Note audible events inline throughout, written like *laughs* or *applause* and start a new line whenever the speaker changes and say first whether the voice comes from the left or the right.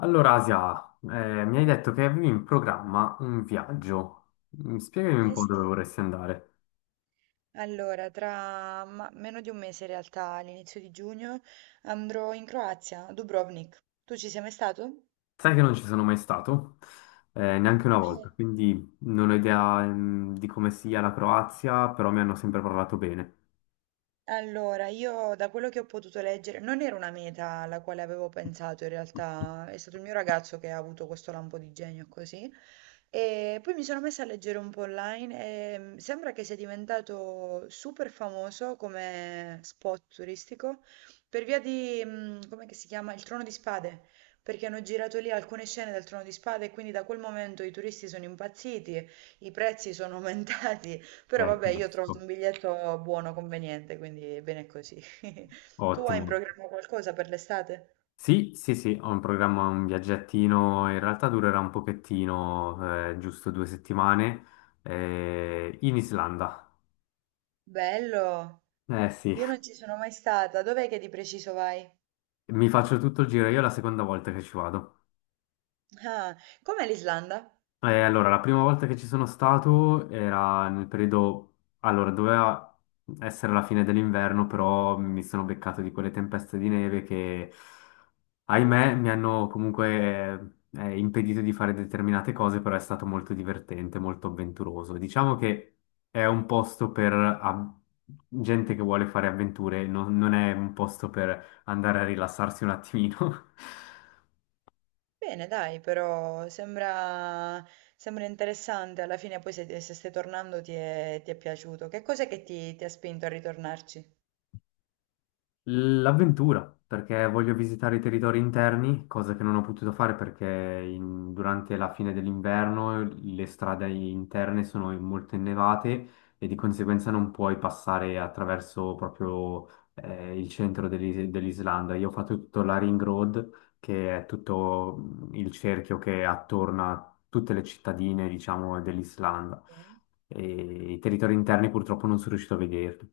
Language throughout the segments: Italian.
left: Allora, Asia, mi hai detto che avevi in programma un viaggio. Spiegami un
right: Eh
left: po'
right: sì,
left: dove vorresti andare.
right: allora tra meno di un mese in realtà, all'inizio di giugno, andrò in Croazia, a Dubrovnik. Tu ci sei mai stato?
left: Sai che non ci sono mai stato, neanche una volta,
right: Eh.
left: quindi non ho idea, di come sia la Croazia, però mi hanno sempre parlato bene.
right: Allora, io da quello che ho potuto leggere, non era una meta alla quale avevo pensato in realtà, è stato il mio ragazzo che ha avuto questo lampo di genio così. E poi mi sono messa a leggere un po' online e sembra che sia diventato super famoso come spot turistico per via di, com'è che si chiama? Il Trono di Spade, perché hanno girato lì alcune scene del Trono di Spade e quindi da quel momento i turisti sono impazziti, i prezzi sono *laughs* aumentati, però vabbè, io ho trovato
left: Capisco.
right: un biglietto buono, conveniente, quindi bene così. *laughs* Tu hai in
left: Ottimo.
right: programma qualcosa per l'estate?
left: Sì, sì, sì, ho in programma un viaggettino, in realtà durerà un pochettino, giusto 2 settimane, in Islanda.
right: Bello!
left: Eh sì,
right: Io non ci sono mai stata, dov'è che di preciso vai?
left: mi faccio tutto il giro, io è la seconda volta che ci vado.
right: Ah, com'è l'Islanda?
left: La prima volta che ci sono stato era nel periodo, allora, doveva essere la fine dell'inverno, però mi sono beccato di quelle tempeste di neve che, ahimè,
right: Uff.
left: mi hanno comunque impedito di fare determinate cose, però è stato molto divertente, molto avventuroso. Diciamo che è un posto per gente che vuole fare avventure, non è un posto per andare a rilassarsi un attimino. *laughs*
right: Bene, dai, però sembra, sembra interessante. Alla fine poi se, se stai tornando ti è piaciuto. Che cos'è che ti ha spinto a ritornarci?
left: L'avventura, perché voglio visitare i territori interni, cosa che non ho potuto fare perché durante la fine dell'inverno le strade interne sono molto innevate e di conseguenza non puoi passare attraverso proprio il centro dell'Islanda. Io ho fatto tutto la Ring Road, che è tutto il cerchio che attorna a tutte le cittadine, diciamo, dell'Islanda.
right: Ok.
left: E i territori interni purtroppo non sono riuscito a vederli.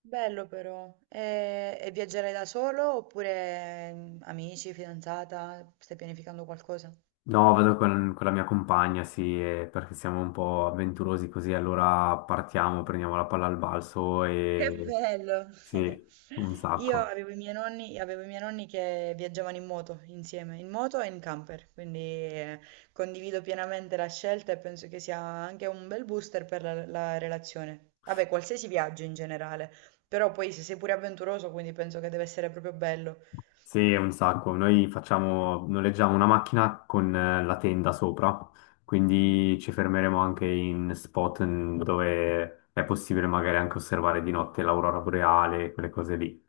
right: Bello però. E viaggerai da solo oppure amici, fidanzata? Stai pianificando qualcosa?
left: No, vado con la mia compagna, sì, perché siamo un po' avventurosi così, allora partiamo, prendiamo la palla al balzo
right: Che
left: e
right: bello!
left: sì, un
right: *laughs* Io
left: sacco.
right: avevo i miei nonni, avevo i miei nonni che viaggiavano in moto insieme, in moto e in camper, quindi condivido pienamente la scelta e penso che sia anche un bel booster per la, la relazione. Vabbè, qualsiasi viaggio in generale, però poi se sei pure avventuroso, quindi penso che deve essere proprio bello.
left: Sì, un sacco. Noi facciamo, noleggiamo una macchina con la tenda sopra, quindi
right: Mm.
left: ci fermeremo anche in spot dove è possibile magari anche osservare di notte l'aurora boreale, quelle cose lì.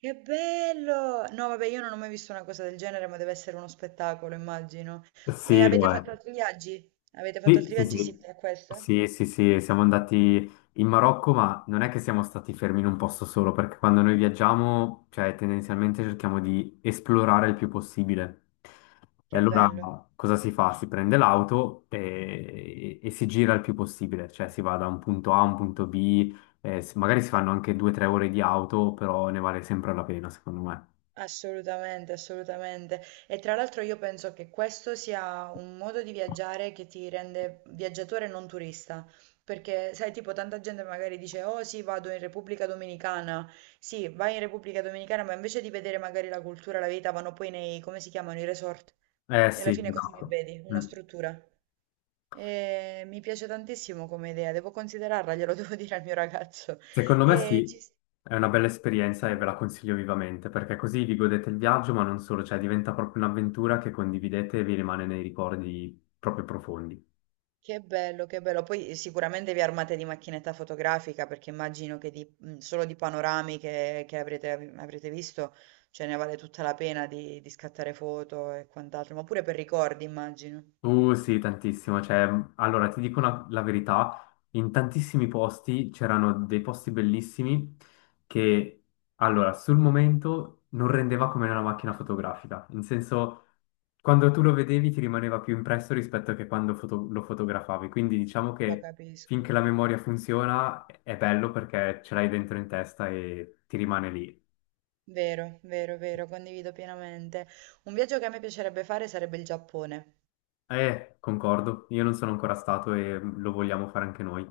right: Che bello! No, vabbè, io non ho mai visto una cosa del genere, ma deve essere uno spettacolo, immagino. E
left: Sì, lo
right: avete
left: è.
right: fatto altri viaggi? Avete fatto
left: Sì,
right: altri
left: sì,
right: viaggi
left: sì,
right: simili a questo?
left: sì, sì, sì, siamo andati in Marocco, ma non è che siamo stati fermi in un posto solo, perché quando noi viaggiamo, cioè tendenzialmente cerchiamo di esplorare il più possibile. E
right: Che
left: allora
right: bello,
left: cosa si fa? Si prende l'auto e si gira il più possibile, cioè si va da un punto A a un punto B, magari si fanno anche 2 o 3 ore di auto, però ne vale sempre la pena, secondo me.
right: assolutamente, assolutamente. E tra l'altro io penso che questo sia un modo di viaggiare che ti rende viaggiatore e non turista, perché sai, tipo tanta gente magari dice, oh sì, vado in Repubblica Dominicana, sì, vai in Repubblica Dominicana, ma invece di vedere magari la cultura, la vita, vanno poi nei, come si chiamano, i resort.
left: Eh
right: E alla
left: sì,
right: fine cosa che
left: esatto.
right: vedi? Una
left: Mm.
right: struttura. E mi piace tantissimo come idea, devo considerarla, glielo *laughs* devo dire al mio ragazzo.
left: Secondo me
right: E ci...
left: sì, è una bella esperienza e
right: sì.
left: ve la consiglio vivamente, perché così vi godete il viaggio, ma non solo, cioè diventa proprio un'avventura che condividete e vi rimane nei ricordi proprio profondi.
right: Che bello, che bello. Poi sicuramente vi armate di macchinetta fotografica perché immagino che solo di panorami che avrete, avrete visto ce ne vale tutta la pena di scattare foto e quant'altro, ma pure per ricordi immagino.
left: Sì, tantissimo. Cioè, allora, ti dico la verità, in tantissimi posti c'erano dei posti bellissimi che, allora, sul momento non rendeva come una macchina fotografica. In senso, quando tu lo vedevi ti rimaneva più impresso rispetto che quando lo fotografavi. Quindi diciamo
right: Lo
left: che
right: capisco.
left: finché la memoria funziona è bello perché ce l'hai dentro in testa e ti rimane lì.
right: Vero, vero, vero, condivido pienamente. Un viaggio che a me piacerebbe fare sarebbe il Giappone.
left: Concordo, io non sono ancora stato e lo vogliamo fare anche noi.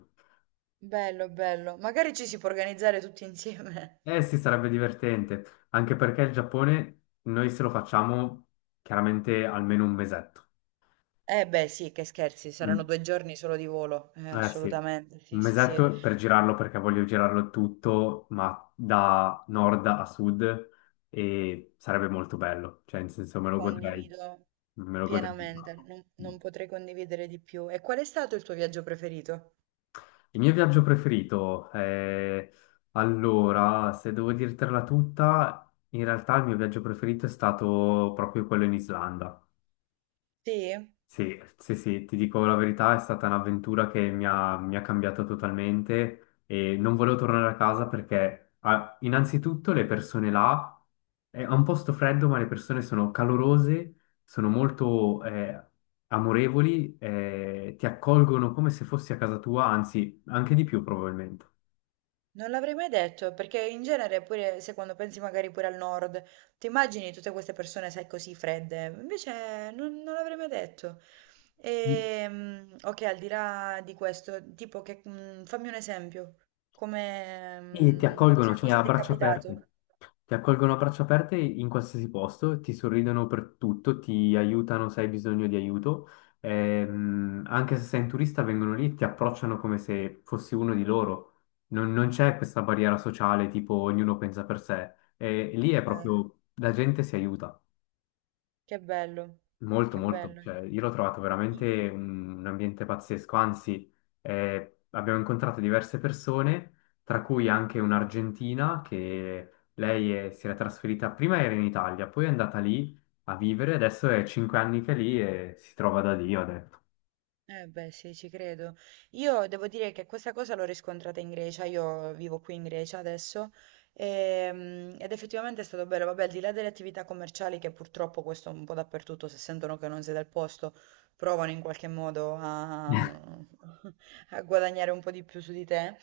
right: Bello, bello. Magari ci si può organizzare tutti insieme.
left: Eh sì, sarebbe divertente, anche perché il Giappone noi se lo facciamo chiaramente almeno un mesetto.
right: Eh beh, sì, che scherzi, saranno
left: Mm,
right: 2 giorni solo di volo.
left: eh sì,
right: Assolutamente,
left: un
right: sì, sì, sì.
left: mesetto per girarlo perché voglio girarlo tutto, ma da nord a sud e sarebbe molto bello, cioè in senso
right: Condivido.
left: me lo godrei un
right: Pienamente,
left: sacco.
right: non,
left: Mm.
right: non potrei condividere di più. E qual è stato il tuo viaggio preferito?
left: Il mio viaggio preferito, se devo dirtela tutta, in realtà il mio viaggio preferito è stato proprio quello in Islanda.
right: Sì?
left: Sì, sì, sì, ti dico la verità, è stata un'avventura che mi ha cambiato totalmente e non volevo tornare a casa perché ah, innanzitutto le persone là, è un posto freddo, ma le persone sono calorose, sono molto amorevoli, ti accolgono come se fossi a casa tua, anzi anche di più probabilmente.
right: Non l'avrei mai detto, perché in genere pure se quando pensi magari pure al nord, ti immagini tutte queste persone, sai, così fredde. Invece non, non l'avrei mai detto. E, ok, al di là di questo, tipo che, fammi un esempio. Come,
left: E ti accolgono,
right: cioè,
left: cioè
right: cosa
left: a
right: ti è
left: braccia aperte.
right: capitato?
left: Ti accolgono a braccia aperte in qualsiasi posto, ti sorridono per tutto, ti aiutano se hai bisogno di aiuto. Anche se sei un turista, vengono lì e ti approcciano come se fossi uno di loro. Non c'è questa barriera sociale, tipo ognuno pensa per sé. E lì è
right: Eh,
left: proprio la gente si aiuta.
right: che bello,
left: Molto,
right: che
left: molto,
right: bello.
left: cioè, io l'ho trovato veramente un ambiente pazzesco, anzi abbiamo incontrato diverse persone, tra cui anche un'argentina che si era trasferita, prima era in Italia, poi è andata lì a vivere, adesso è 5 anni che è lì e si trova da Dio, ha detto.
right: Eh beh, sì, ci credo. Io devo dire che questa cosa l'ho riscontrata in Grecia, io vivo qui in Grecia adesso. Ehm, ed effettivamente è stato bello, vabbè, al di là delle attività commerciali che purtroppo questo un po' dappertutto, se sentono che non sei del posto, provano in qualche modo a,
left: *laughs*
right: *laughs* a guadagnare un po' di più su di te,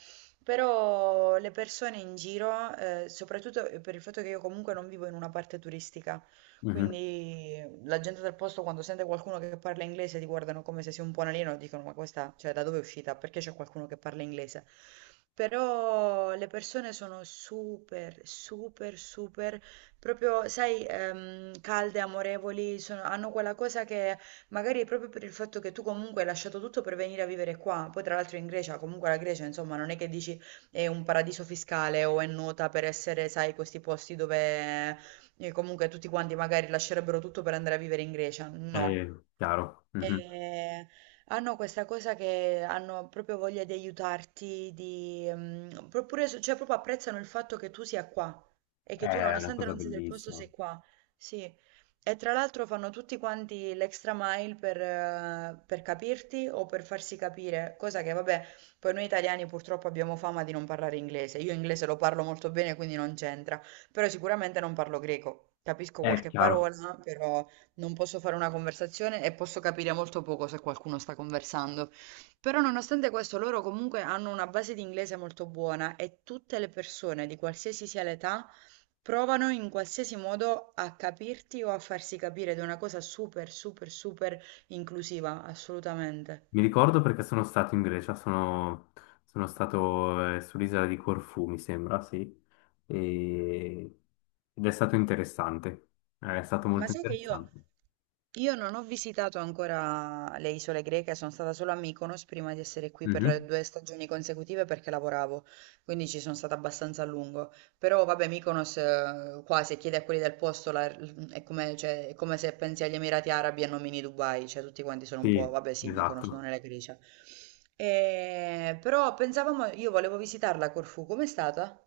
right: però le persone in giro, soprattutto per il fatto che io comunque non vivo in una parte turistica,
left: Mhm,
right: quindi la gente del posto quando sente qualcuno che parla inglese ti guardano come se sia un po' un alieno e dicono ma questa, cioè da dove è uscita? Perché c'è qualcuno che parla inglese? Però le persone sono super, super, super, proprio, sai, calde, amorevoli, hanno quella cosa che magari proprio per il fatto che tu comunque hai lasciato tutto per venire a vivere qua, poi tra l'altro in Grecia, comunque la Grecia, insomma, non è che dici è un paradiso fiscale o è nota per essere, sai, questi posti dove e comunque tutti quanti magari lascerebbero tutto per andare a vivere in Grecia.
left: è
right: No,
left: chiaro, mhm.
right: e hanno questa cosa che hanno proprio voglia di aiutarti, di, pure cioè proprio apprezzano il fatto che tu sia qua e che tu
left: È una
right: nonostante
left: cosa
right: non sia del posto
left: bellissima.
right: sei qua. Sì. E tra l'altro fanno tutti quanti l'extra mile per capirti o per farsi capire, cosa che vabbè, poi noi italiani purtroppo abbiamo fama di non parlare inglese. Io inglese lo parlo molto bene, quindi non c'entra, però sicuramente non parlo greco. Capisco
left: È
right: qualche
left: chiaro.
right: parola, però non posso fare una conversazione e posso capire molto poco se qualcuno sta conversando. Però nonostante questo, loro comunque hanno una base di inglese molto buona e tutte le persone, di qualsiasi sia l'età, provano in qualsiasi modo a capirti o a farsi capire ed è una cosa super, super, super inclusiva, assolutamente.
left: Mi ricordo perché sono stato in Grecia, sono stato sull'isola di Corfù, mi sembra, sì, E- ed è stato interessante, eh, è stato
right: Ma
left: molto
right: sai che io
left: interessante.
right: Io non ho visitato ancora le isole greche, sono stata solo a Mykonos prima di essere qui per
left: Mhm.
right: due stagioni consecutive perché lavoravo, quindi ci sono stata abbastanza a lungo. Però vabbè, Mykonos, qua se chiedi a quelli del posto è come, cioè, è come se pensi agli Emirati Arabi e nomini Dubai, cioè tutti quanti sono un po',
left: Sì,
right: vabbè sì, Mykonos non
left: esatto.
right: è la Grecia. Però pensavamo, io volevo visitarla a Corfù, com'è stata?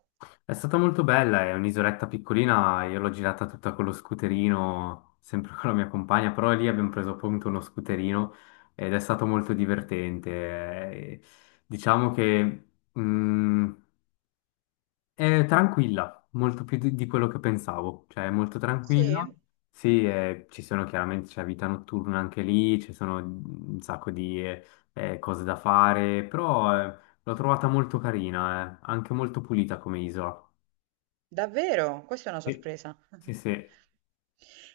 left: È stata molto bella, è un'isoletta piccolina, io l'ho girata tutta con lo scooterino, sempre *laughs* con la mia compagna, però lì abbiamo preso appunto uno scooterino ed è stato molto divertente. Diciamo che... mm, È tranquilla, molto più di quello che pensavo, cioè è molto
right: Sì?
left: tranquilla. Sì, ci sono chiaramente, c'è vita notturna anche lì, ci sono un sacco di cose da fare, però l'ho trovata molto carina, anche molto pulita come isola.
right: Davvero? Questa è una
left: Sì,
right: sorpresa.
left: sì,
right: *laughs*
left: sì.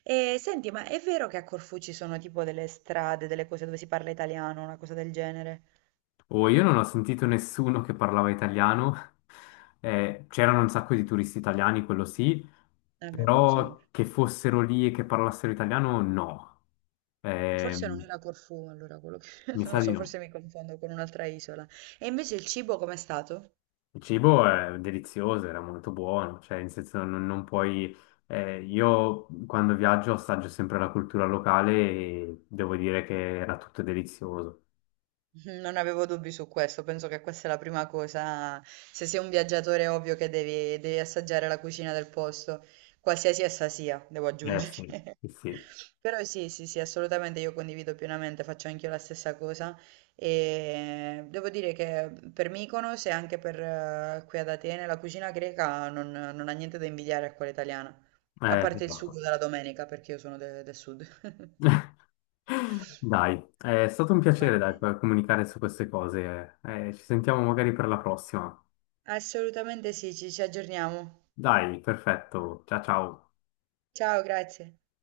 right: E senti, ma è vero che a Corfù ci sono tipo delle strade, delle cose dove si parla italiano, una cosa del genere?
left: Oh, io non ho sentito nessuno che parlava italiano, *laughs* c'erano un sacco di turisti italiani, quello sì,
right: Eh beh, quello
left: però
right: sempre.
left: che fossero lì e che parlassero italiano, no.
right: E forse non
left: Ehm,
right: era Corfù, allora quello che... *laughs*
left: Mi
right: Non
left: sa
right: lo
left: di
right: so,
left: no.
right: forse mi confondo con un'altra isola. E invece il cibo com'è stato?
left: Il cibo è delizioso, era molto buono, cioè in senso non puoi... io quando viaggio assaggio sempre la cultura locale e devo dire che era tutto delizioso.
right: Non avevo dubbi su questo, penso che questa è la prima cosa. Se sei un viaggiatore è ovvio che devi, devi assaggiare la cucina del posto, qualsiasi essa sia, devo
left: Eh sì,
right: aggiungere.
left: sì,
right: *laughs*
left: sì.
right: Però sì, sì, sì, assolutamente io condivido pienamente, faccio anch'io la stessa cosa e devo dire che per Mykonos e anche per qui ad Atene la cucina greca non, non ha niente da invidiare a quella italiana, a parte il sugo
left: Esatto.
right: della domenica, perché io sono del sud. *laughs*
left: Dai, è stato un
right: Va
left: piacere, dai,
right: bene.
left: per comunicare su queste cose. Eh, ci sentiamo magari per la prossima.
right: Assolutamente sì, ci aggiorniamo.
left: Dai, perfetto, ciao ciao.
right: Ciao, grazie.